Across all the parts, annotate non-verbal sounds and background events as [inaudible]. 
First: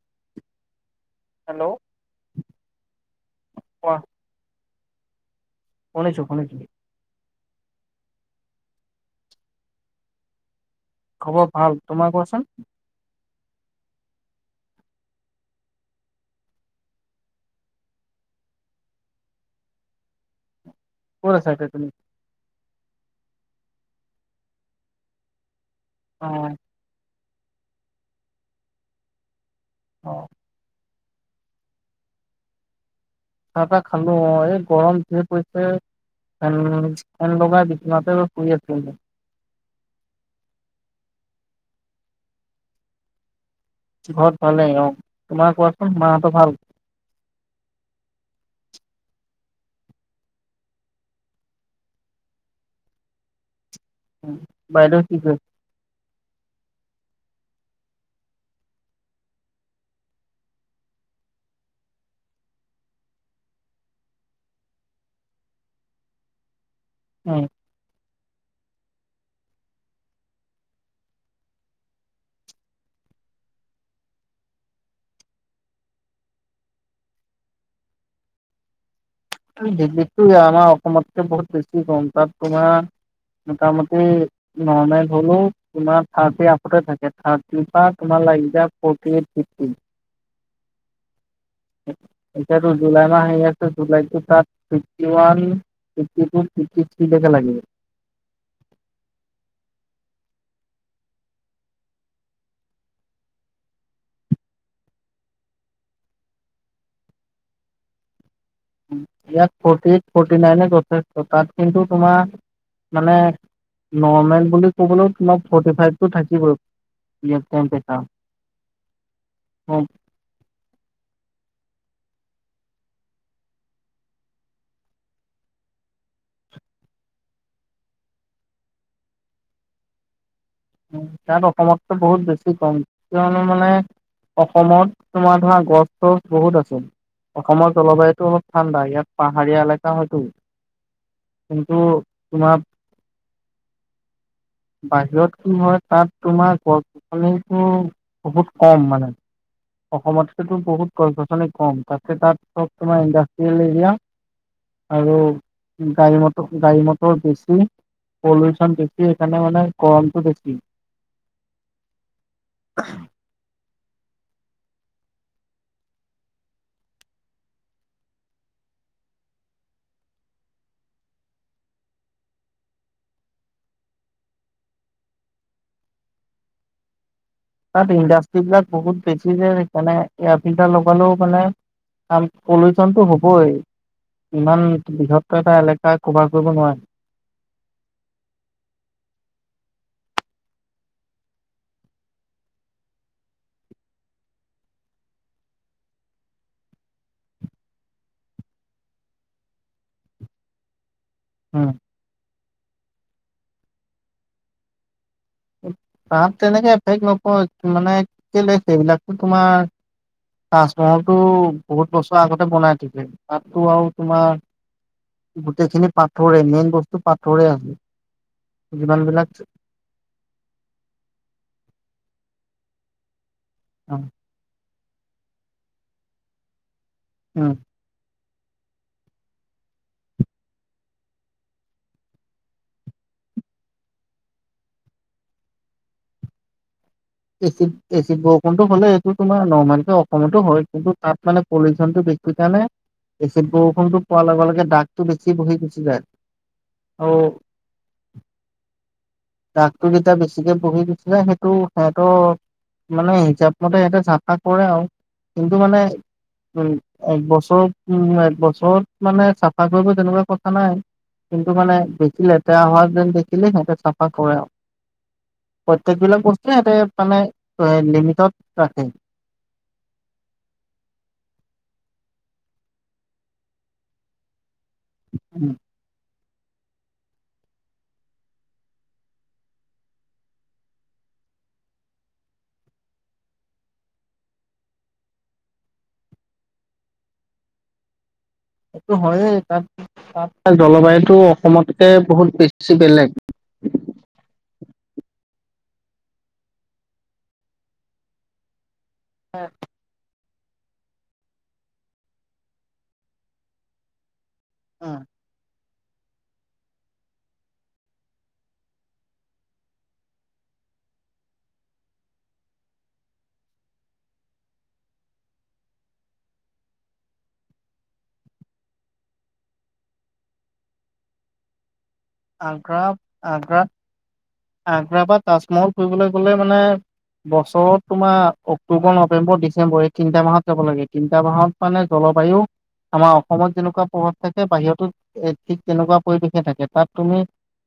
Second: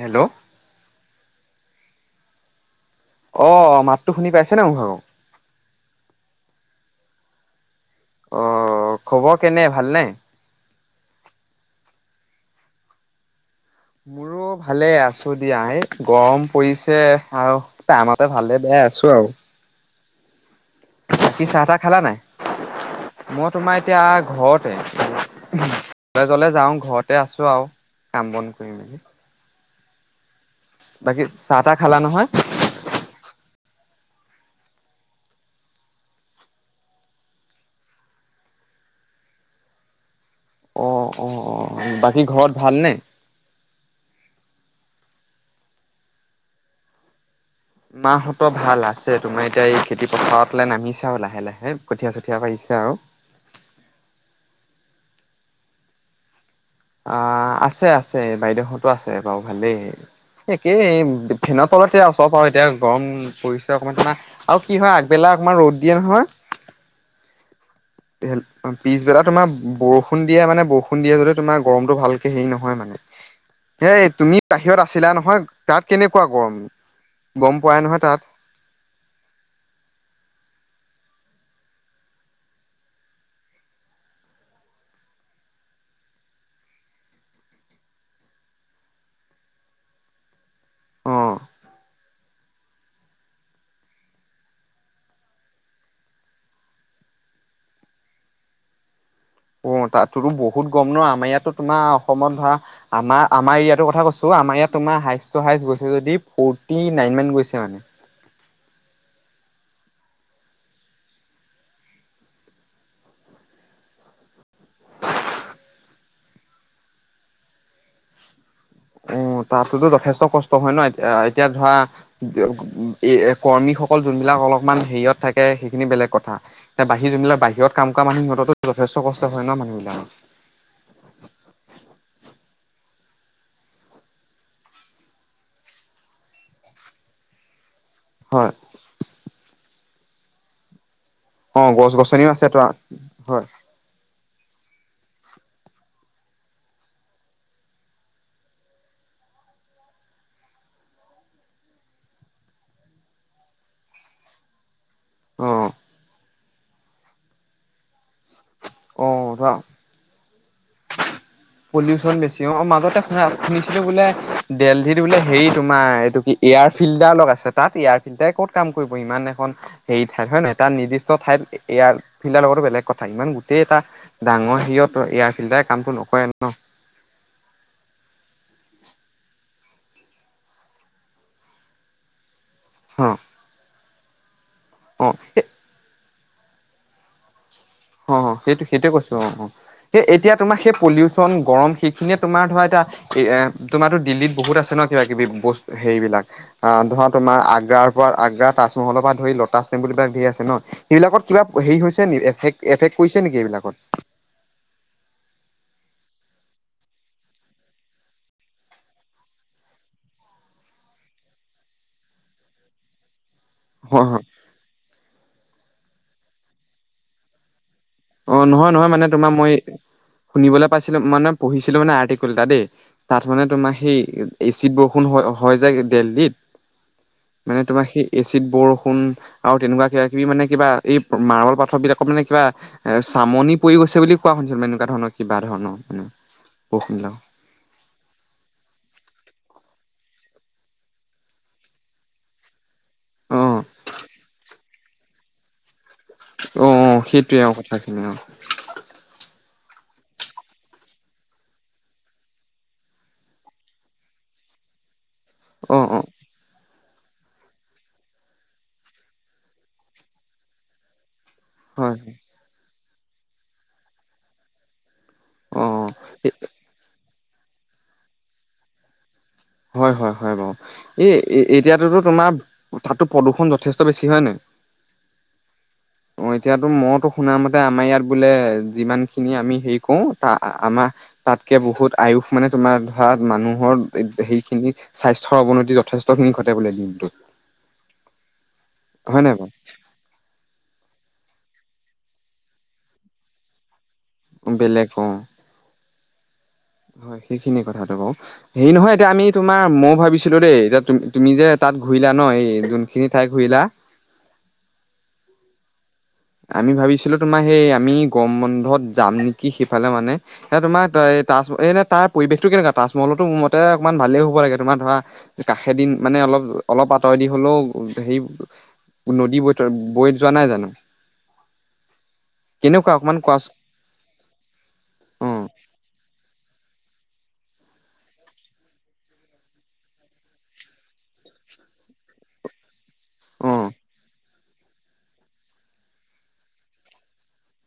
Hello. Hello. অ', কোৱা মাততো শুনি পাইছেনে মোৰ ভাগৰ? [inaudible] শুনিছো, শুনিছো। অ', খবৰ কেনে? ভালনে? খবৰ ভাল। তোমাৰ কোৱাচোন? মোৰো ভালে, আছো দিয়া। এই গৰম পৰিছে আৰু টামতে ভালে-বেয়াই আছো আৰু। ক'ত বাকী আছা এতিয়া চাহ-তাহ তুমি? খালা নাই? মই তোমাৰ এতিয়া ঘৰতে। উ, অ কলেজলে যাওঁ ঘত তে আছো আও কাম-বন কৰি মেলি। অ'। বাকী চাহ-তাহ খালা নহয়? চাহ তাহ খালো অ' এই গৰম যিহে পৰিছে। ফেন-ফেন লগাই বিচনাতে লৈ শুই আছিলো। অ', অ', অ' বাকী ঘৰত ভালনে? ঘৰত ভালেই অ'। তোমাৰ কোৱাচোন মাহঁতৰ ভাল? মাহঁতৰ ভাল আছে। তোমাৰ এতিয়া এই খেতি পথাৱ ফালে নামিছে আও লাহ লাহে, কঠীয়-চঠীয়া পাৰিছে আৰু। বাইদেউ কি কই আ-আছে, আছে বাইদেউহতো আছে বাও ভালেই। একেই এ ফেনৰ তলতে আও চব আও এতিয়া গৰম পৰিছে অকমান না আও কি হয় আগবেলা অকমান ৰ'দ দিয়ে নহয় উ। অ' পিছবেলা তোমাৰ বৰষুণ দিয়ে মানে বৰষুণ দিয়ে যদি তোমাৰ গৰমটো ভালকে হেই নহয় মানে। হেই তুমি বাহিৰত আছিলা নহয় তাত কেনেকুৱা গৰম? গম পোৱাই নহয় তাত আৰে দিল্লীতটো এয়া আমা অসমতকৈ বহুত বেছি কম। তাত তোমা মোটামুটি নৰ্মেল হ'লেও তোমা থাৰ্টী আফতাৰ থাকে, থাৰ্টি তাত তোমা লাগি যায় ফৰ্টি এইট, ফিফটি। অ'। [inaudible] ইয়াতো জুলাই মাহ আহি আছে জুলাইটোত তাত fifty one, fifty two, fifty থ্ৰীলৈকে লাগিব। অ' তাততোটো বহুত গম ন? আমাৰ ইয়াতো তোমাৰ অসমত ধৰা আমাৰ-আমাৰ এৰিয়াটো কথা কৈছো আমাৰ ইয়াত তোমাৰ হাইষ্ট টু হাইষ্ট গৈছে যদি ফৰ্টি নাইন মান গৈছে মানে। ইয়াত ফৰ্টি এইট, ফৰ্টি নাইনে যথেষ্ট। তাত কিন্তু তোমাৰ মানে নৰ্মেল বুলি ক'বলৈ তোমাক ফৰ্টি ফাইভটো থাকিবই ইয়াত টেমপেছা। অ' তাততোটো যথেষ্ট কষ্ট হয় ন? এত-আ এতিয়া ধয়া এ কৰ্মীসকল জোনবিলাক অলপমান হেইয়ত থাকে হেখিনি বেলেগ কথা। তা বাহি জোনবিলাক বাহিৰত কাম কৰা মানুহ সিহঁততো যথেষ্ট কষ্ট হয় ন মানুহবিলাক? তাত অসমতো বহুত বেছি কম কিয়নো মানে অসমত তোমাৰ ধৰা গছ চছ বহুত আছে। অসমত জলবায়ুতো অলপ হয়। ঠাণ্ডা। ইয়াত পাহাৰীয়া এলে টা হয়তো। অ' কিন্তু গছ-গছনিও আছে তোমাৰ তো আ হয়। বাহিৰত কি হয়, তাত তোমাৰ গছ-গছনটো বহুত কম মানে। অসমতকেতো বহুত গছ-গছনি কম। তাতে তাত চব তোমাৰ ইণ্ডাষ্ট্ৰিয়েল এৰিয়া। অ' আৰু গাড়ী মট গাড়ী মটৰ বেছি, পলো চন বেছি অ' হেকাণে ধৰা মানে গৰমতটো বে উ। পলিউচন বেছি অ'। অ' মাজতে শুনা-শুনি হেটো বোলে দেলহিত বোলে হেই তোমাৰ, এটো কি এয়াৰ ফিল্টাৰ লগাইছে। তাত এয়াৰ ফিল্টাৰে ক'ত কাম কৰিব। ইমান এখন হেই ঠাইত হয নহয়? তাত নিৰ্দিষ্ট ঠাইত এ-এয়াৰ ফিল্টাৰ লগোৱাতো বেলেগ কথা। ইমান গোটেই এটা ডাঙৰ হেইয়ত এয়াৰ ফিল্টাৰে কামটো নকৰে ন। তাত ইণ্ডাষ্টিবিলাক বহুত বেছি যে হেকাণে এয়াফিল্টাৰ লগালেও মানে কাম পলিচনটো অ হ'বই। ইমান অ বৃহত্ত এটা এলেকাত। কভাৰ কৰিব নোৱাই। অ', সেইটো-সেইটোৱে কৈছো। অ', এ এতিয়া তোমাৰ সেই পলিউচন, গৰম সেইখিনিয়ে তোমাৰ ধৰা এতিয়া এ তোমাৰো দিল্লীত বহুত আছে ন কিবা-কিবি বস্ত, হেৰি বিলাক আহ ধৰা তোমাৰ আগ্ৰাৰ পৰা আগ্ৰা, তাজমহলৰ পৰা ধৰি লটাছ টেম্পুল পৰা ধৰি ধেই আছে ন সেইবিলাকত কিবা উম হেৰি হৈছে নি? এফেক্ট? এফেক্ট কৰিছে নেকি এইবিলাকত? তাত তেনেকে এফেক্ট নপৰে, মানে কেলে সেইবিলাকটো তোমাৰ তাজমহলতটো বহুত বছৰ আগতে বনাই থাকে। তাততো আৰু হয় হয় তোমাৰ গোটেইখিনি পাথৰে মেইন বস্তু পাথৰে আছে। অ' নহয় নহয় যিমান মানে বিলাক তোমাৰ মই শুনিবলৈ পাইছিলো মানে পঢ়িছিলো মানে আৰ্টিকুল এটা দেই। ধনে তোমাৰ সেই অ', এচিড বস ষূণ হয়-হয় যায় দেল্লীত। উম মানে তোমাৰ সেই এচিত বৰষুণ আৰু তেনেকুৱা কিবা কিবি মানে কিবা এই মাৰ্বল পাথৰ বিলাকক মানে কিবা চামনি পৰি গৈছে বুলি কোৱা শুনিছিলো। এনেকুৱা ধৰণৰ কিবা ধৰণৰ মানে বৰষূণ বিলাক। এচিড-এচিড বৰষুণটো হ'লে এইটো তোমাৰ নৰ্মেলকৈ অসমতো হয় কিন্তু তাত মানে পলিউচনটো বেছি কাৰণে অ এচিদ বৰষুণটো পৰা লগে লগে দাগ টো বেছি বহি গুচি যায়। অ', অ', সেইটোৱে আৰু কথাখিনি আৰু। দাগটো যেতিয়া বেছিকে বহি দিছিলে সেইটো সিহঁতটো মানে হিচাপ মতে সিহঁতে চাফা কৰে আৰু। কিন্তু অ অ মানে উম। এক বছৰত উ এক বছৰত মানে চাফা কৰিব তেনেকুৱা কথা নাই। কিন্তু মানে হয় হয় বেছি লেতেৰা হোৱাত মোক দেখিলে সিহঁতে চাফা কৰে আৰু। অ প্ৰত্যেক বিলাক বস্তু মানে লিমিটত ৰাখে। হয়, হয়, হয় বাৰু। এই এতিয়াততো তোমাৰ তাতো প্ৰদূষণ যথেষ্ট বেছি হয় নাই? উম। অ, এতিয়াতো মইতো শুনা মতে আমাৰ ইয়াত বোলে যিমান খিনি আমি হেৰি কৰো। ত আমাৰ তাতকে বহুত আয়ুস মানে তোমাৰ ধৰা মানুহৰ সেইখিনি স্বাস্থ্যৰ অৱনতি যথেষ্টখিনি ঘটে বোলে দিনটোত। সেইটো হয় নাই হয়েই। বাৰু তাত, তাত জলবায়ু টো অসমতকে বহুত বেছি বেলেগ। বেলেগ অহ '। হয় সেইখিনি কথাটো বাৰু। হেৰি নহয় আমি তোমাৰ মই ভাবিছো ছিলো দেই এতিয়াু তুমি যে তাত ঘূৰিলা ন এই জুনখিনি ঠাইত ঘূৰিল উম। আমি ভাবিছিলো তোমাৰ সেই আমি গম বন্ধত যাম নেকি সেইফালে মানে। এ, তোমাৰ তাজল এই তাৰ পৰিৱেশটো কেনেকুৱা তাজমহলতো মতে অকমান ভালেই হ'ব লাগে তোমাৰ ধৰা কাষে দিন মানে অলপ, অলপ আঁতৰেদি দি হলেও হে, নদী বৈ বৈ যোৱা নাই জানো। আগ্ৰা কেনেকুৱা অকমান কোৱাচোন আগ্ৰত আগ্ৰা বা অ তাজমহল ফুৰিবলৈ গলে মানে বছৰত তোমাৰ অক্টোবৰ নৱেম্বৰ ডিচেম্বৰ এই তিনটা মাহত যাব লাগে, তিনিটা মাহত মানে জলবায়ু আমাৰ অ অসমত যেনেকুৱা প্ৰভাৱ থাকে। বাহিৰতত এ ঠিক তেনেকুৱা পৰিৱেশে থাকে। তাত তুমি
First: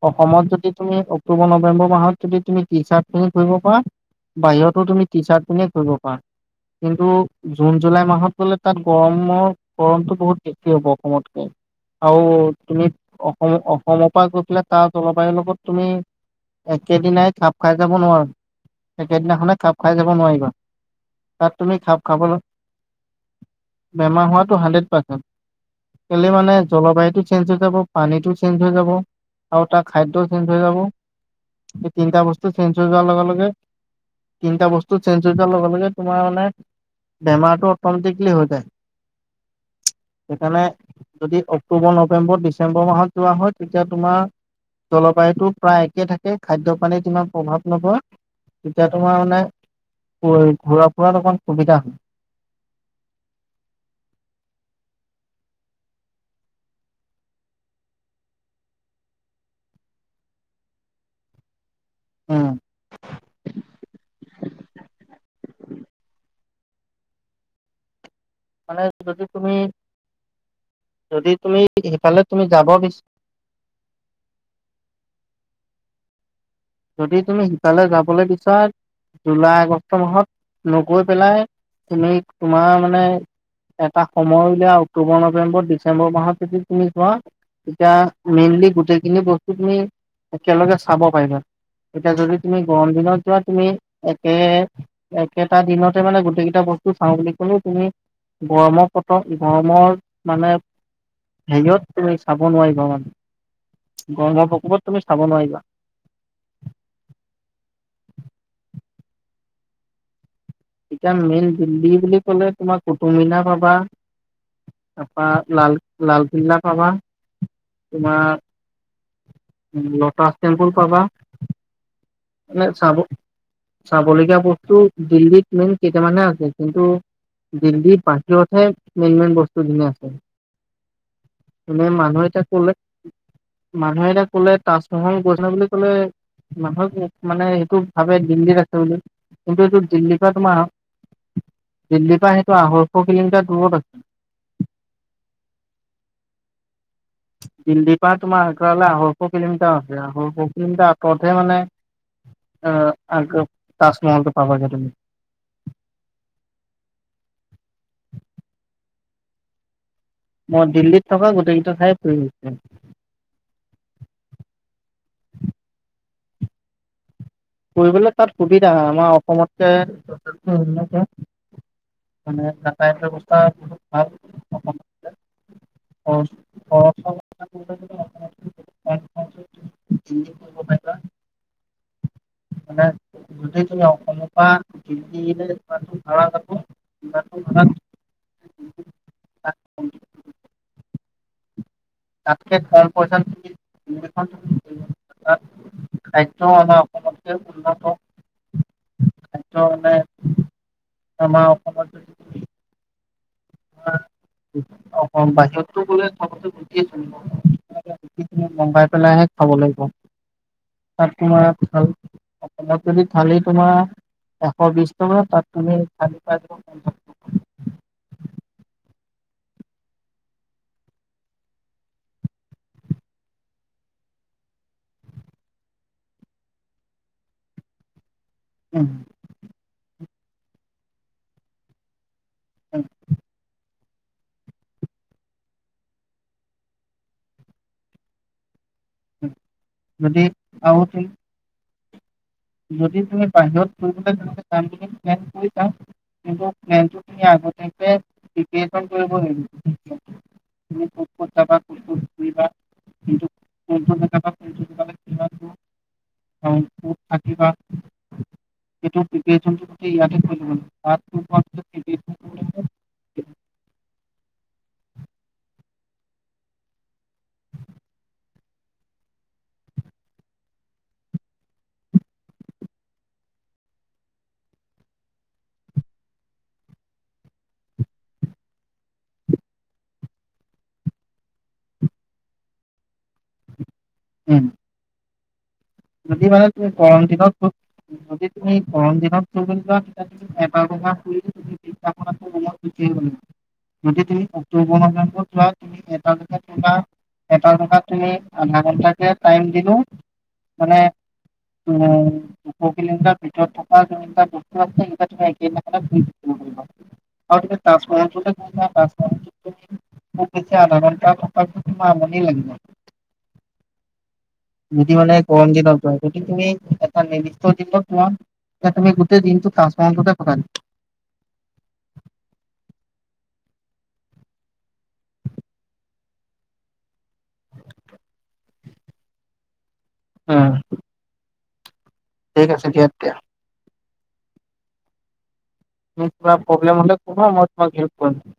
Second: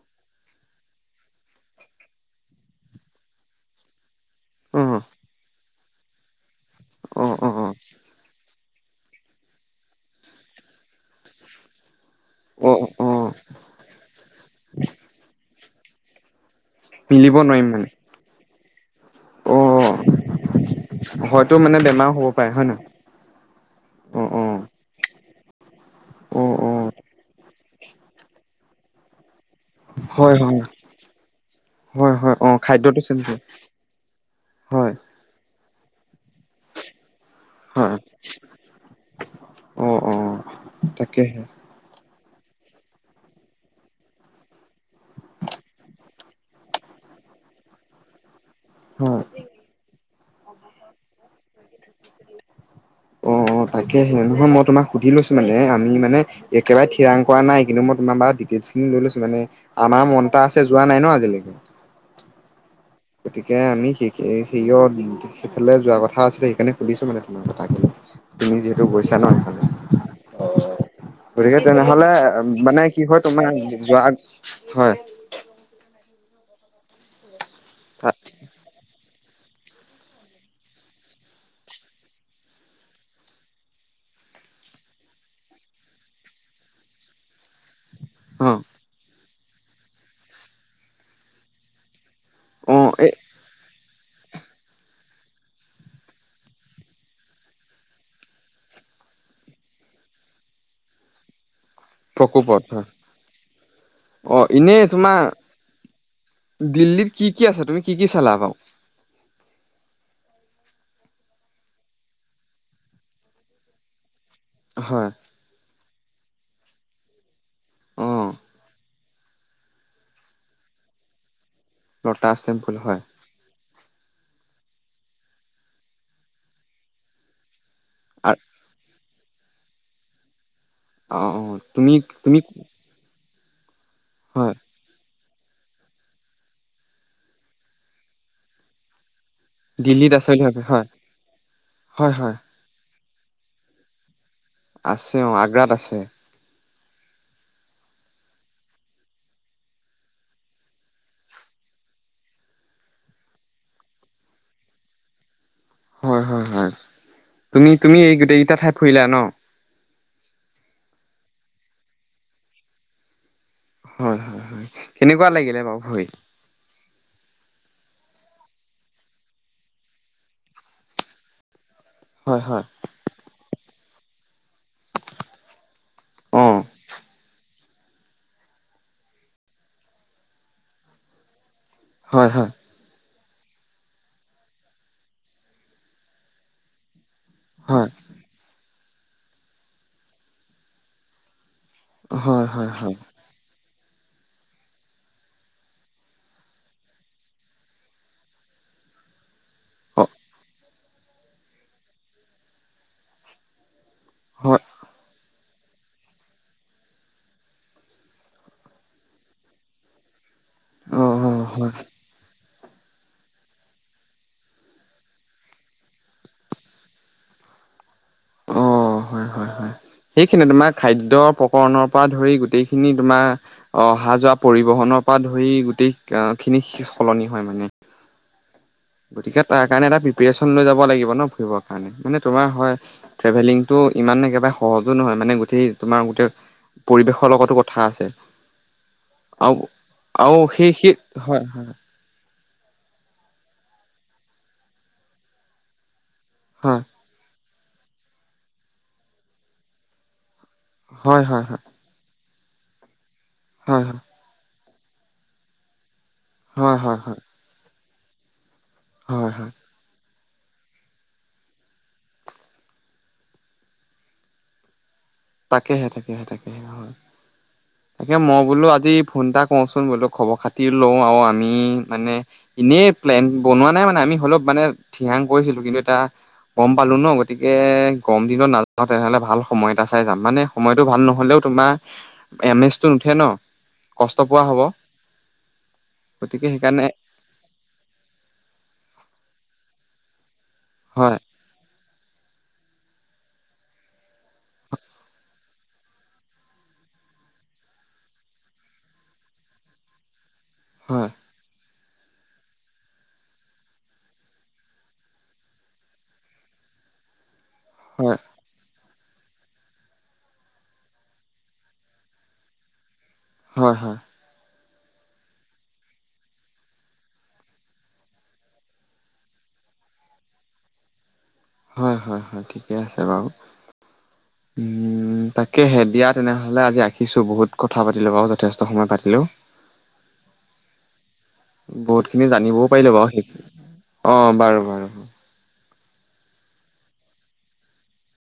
অসমত যদি তুমি অক্টোবৰ নৱেম্বৰ মাহ যদি তুমি টি চাৰ্ট পিন্ধি ফুৰিবা পাৰা বাহিৰতো অ তুমি টি চাৰ্ট পিন্ধিয়ে ফুৰিব পাৰা কিন্তু অ অ জুন জুলাই মাহত গ'লে তাত গৰমৰ গৰমটো বহুত বেছি হ'ব অসমতকে আৰু অ অ তুমি অ অসম অসমৰ পৰা গৈ পেলাই তাৰ জলবায়ুৰ লগত তুমি একেদিনাই মিলিব খাপ নোৱাৰিম খাই মানে যাব নোৱাৰো। একে দিনা অ খনে খাব খাই যাব নোৱাৰিবা। তাত হয়তো তুমি মানে খাপ বেমাৰ হ'ব খাবলৈ পাৰে হয় নহয়। অ বেমাৰ অ হোৱাটো হাণ্ড্ৰেড পাৰ্চেণ্ট আজি অ মানে অ জলবায়ুটো চেঞ্জ হৈ যাব পানীটো চেঞ্জ হৈ যাব। আৰু তাত খাদ্য হয় চেঞ্জ হয় হৈ যাব। [unintelligible] হয় তিনিটা হয় অ বস্তু চেঞ্জ হৈ খাদ্যটো যোৱাৰ লগে হয় লগে তিনিটা হয় বস্তু চেঞ্জ হৈ যোৱাৰ লগে লগে তোমাৰ মানে বেমাৰটো হয় অট'মেটিকেলি হৈ যায়। অ অ সেইকাৰণে যদি তাকেহে অক্টোবৰ নৱে নৱেম্বৰ, ডিচেম্বৰ মাহত যোৱা হয় তেতিয়া তোমাৰ জলবায়ুতটো প্ৰায় ঠিকে থাকে খাদ্য পানীত ইমান প্ৰভাৱ নপৰে। তেতিয়া তোমাৰ হয় মানে ঘূৰা ফুৰাত অকণ সুবিধা হয়। তাকে সেই নহয় মই তোমাক সুধি লৈছো মানে আমি মানে একেবাৰে থিৰাং কৰা নাই কিন্তু মই তোমাৰ ডিটেইলছ খিনি লৈ লৈছো মানে আমাৰ মন এটা আছে যোৱা নাই ন আজিলৈকে। উম। গতিকে আমি স সেয় সেইফালে যোৱা কথা আছিলে সেইকাৰণে সুধিছো মানে তোমাৰ কথাখিনি। তুমি যিহেতু মানে গৈছা যদি ন তুমি সেইে যদি গতিকে তুমি তেনেহলে সিফালে তুমি যাব মানে বিচ কি হয় তোমাৰ যোৱা হয়। যদি তুমি সিফালে যাবলৈ বিচৰা জুলাই আগষ্ট মাহত নগৈ পেলাই তুমি তোমাৰ মানে এটা সময় উলিয়া অক্টোবৰ নৱেম্বৰ ডিচেম্বৰ মাহত যদি তুমি যোৱা তেতিয়া অ মেইনলি গোটেইখিনি বস্তু তুমি একেলগে চাব পাৰিবা। এতিয়া যদি তুমি অ গৰম এই দিনত যোৱা তুমি একে একেটা দিনতে মানে গোটেই কেইটা বস্তু চাওঁ বুলি কলেও তুমি গৰমৰ পত গৰমৰ মানে হেৰিত তুমি চাব প্ৰকোপত নোৱাৰিবা হয় মানে। অ গৰমৰ এনেই প্ৰকোপত তুমি তোমাৰ চাব নোৱাৰিবা। দিল্লীত কি কি আছে তুমি কি কি চালা বাও। এতিয়া মেইন দিল্লী বুলি কলে তোমাৰ কুটুমনা পাবা হয় তাপা লাল লালকিল্লা, পাবা অ তোমাৰ লটাছ টেম্পুল পাবা লটাছ মানে টেম্পুল চাব হয়। চাবলগীয়া বস্তু দিল্লীত মেইন কেইটামানহে আছে। কিন্তু দিল্লী পাঁচ অ কথা মেইন মেইন বস্তু। ধুনীয়া আছে। অ অ মানে তুমি তুমি মানুহ এটা ক'লে হয় তাজমহল কত আছে বুলি ক'লে নহয় যে মানে সেইটো ভাবে দিল্লীত আছে বুলি। কিন্তু এইটো দিল্লীত দিল্লীৰ আছে পৰা বুলি তোমাৰ ভাবে আহ হয় হয় দিল্লীৰ পৰা হয় সেইটো আহ ফ'ৰ কিলোমিটাৰ দূৰত আছিল আছে অ আগ্ৰাত আছে। দিল্লীৰ পৰা তোমাৰ আগ্ৰালৈ আঢ়ৈশ কিলোমিটাৰ আছে আঢ়ৈশ কিলোমিটাৰ আঁতৰতহে মানে অ আগ তাজমহলটো পাবাগে তুমি। হয় হয় হয় তুমি তুমি এই গোটকেইটা ঠাই ফুৰিলা ন? মই দিল্লীত থকা গোটেইকেইটা ঠাই ফুৰিছোঁ। হয় হয় হয় কেনেকুৱা লাগিলে বাৰু ফুৰি? ফুৰিবলৈ তাত সুবিধা আমাৰ অসমত কে যথেষ্ট উন্নতে হয় মানে হয় যাতায়ত ব্যৱস্থা অ [unintelligible] হয় হয়। গোটেই তোমাৰ অসমৰ পৰা দিল্লীলে যিমান তিনি ভাৰা যাব সিমানখন ভাৰাত হয় হয় তাতকে হয় কম হয় পইচাত তুমি [unintelligible] কাৰ্য আমাৰ অসমতকে উন্নত [unintelligible] ত মানে অ আমাৰ অসমত যদি তুমি তোমাৰ হয় অসম বাহিৰত [unintelligible] মগাই পেলাইহে খাব লাগিব অ তাত অ তোমাৰ হয় ভাল অলপ যদি থালি তোমাৰ এশ বিশ টকা তাত তুমি থালি পাই যাবা পঞ্চাছ টকাত। অ হয় হয় হয় সেইখিনি তোমাৰ খাদ্য প্ৰকৰণৰ পৰা ধৰি গোটেইখিনি তোমাৰ অহা যোৱা পৰিবহনৰ পৰা ধৰি গোটেই খিনি সলনি হয় মানে। গতিকে তাৰ কাৰণে এটা প্ৰিয়েৰশ্যন লৈ যাব লাগিব ন ফুৰিৰ কাৰণে মানে তোমাৰ হয় ট্ৰেভেলিং টো ইমান একেবাৰে সহজো নহয় মানে গোটেই তোমাৰ গোটেই পৰিৱেশৰ লগতো কথা আছে। আও, যদি আও সেই আৰু সেই, তুমি হয় হয়। যদি তুমি বাহিৰত ফুৰিবলে যাম বুলি প্লেন কৰিছা কিন্ত প্লেনটো তুমি আগতে [unintelligible] তুমি কোন কোন জেগাত হয় ক'ত হয় হয় ক'ত ঘুৰিবা কিন্তু হয় হয় [unintelligible] [unintelligible] হয় হয় হয়। ক [inaudible] হয় হয় [inaudible] তাকেহে তাকেহে তাকে হয় তাকে মই বোলো আজি ফোন এটা কওঁচোন বোলো খবৰ খাতি লওঁ আৰু আমি মানে এনেই প্লেন বনোৱা নাই মানে আমি হলপ মানে থিয়ং কৰিছিলো কিন্তু এটা গম পালো ন গতিকে গৰম দিনত নাযাওঁ তেনেহলে ভাল সময়। টা চাই যাম মানে সময়টো ভাল নহ'লেও তোমাৰ এম এছটো নুঠে ন কষ্ট পোৱা হ'ব। ন মানে গতিকে তুমি সেইকাৰণে কন দনা ন তুমি গৰম দিনত ব হয় শুনাটোত যদি তুমি উত্তৰব যোৱা তুমি এটা জেগাত কা এটা জেগাত তুমি আধা ঘণ্টাকে টাইম দিলো। মানে হয় দুশৰ কিলোমিটাৰ ভিতৰত থকা যেনেিবা বস্তু আছে সেই একি আৰু অ হয় আধাৰ থকা তমাম আমনি লাগিব। হয় হয়! যদি মানে গৰম দিনত যোৱা গক তুমি এটা নিৰ্দিষ্ট দিনত যমোৱা তুমি গোটেই দিনটোফতে প হয় হয় হয় ঠিকে আছে বাৰু তাকে দিয়ানেহ আজছো বহু পাতিললো আহ! বহুত খিনি জানিবও পাৰিলো বাৰু সেই, অ বাৰু বাৰু প্ৰব্লেম মোক কোৱা মই হহেলপ কৰিম।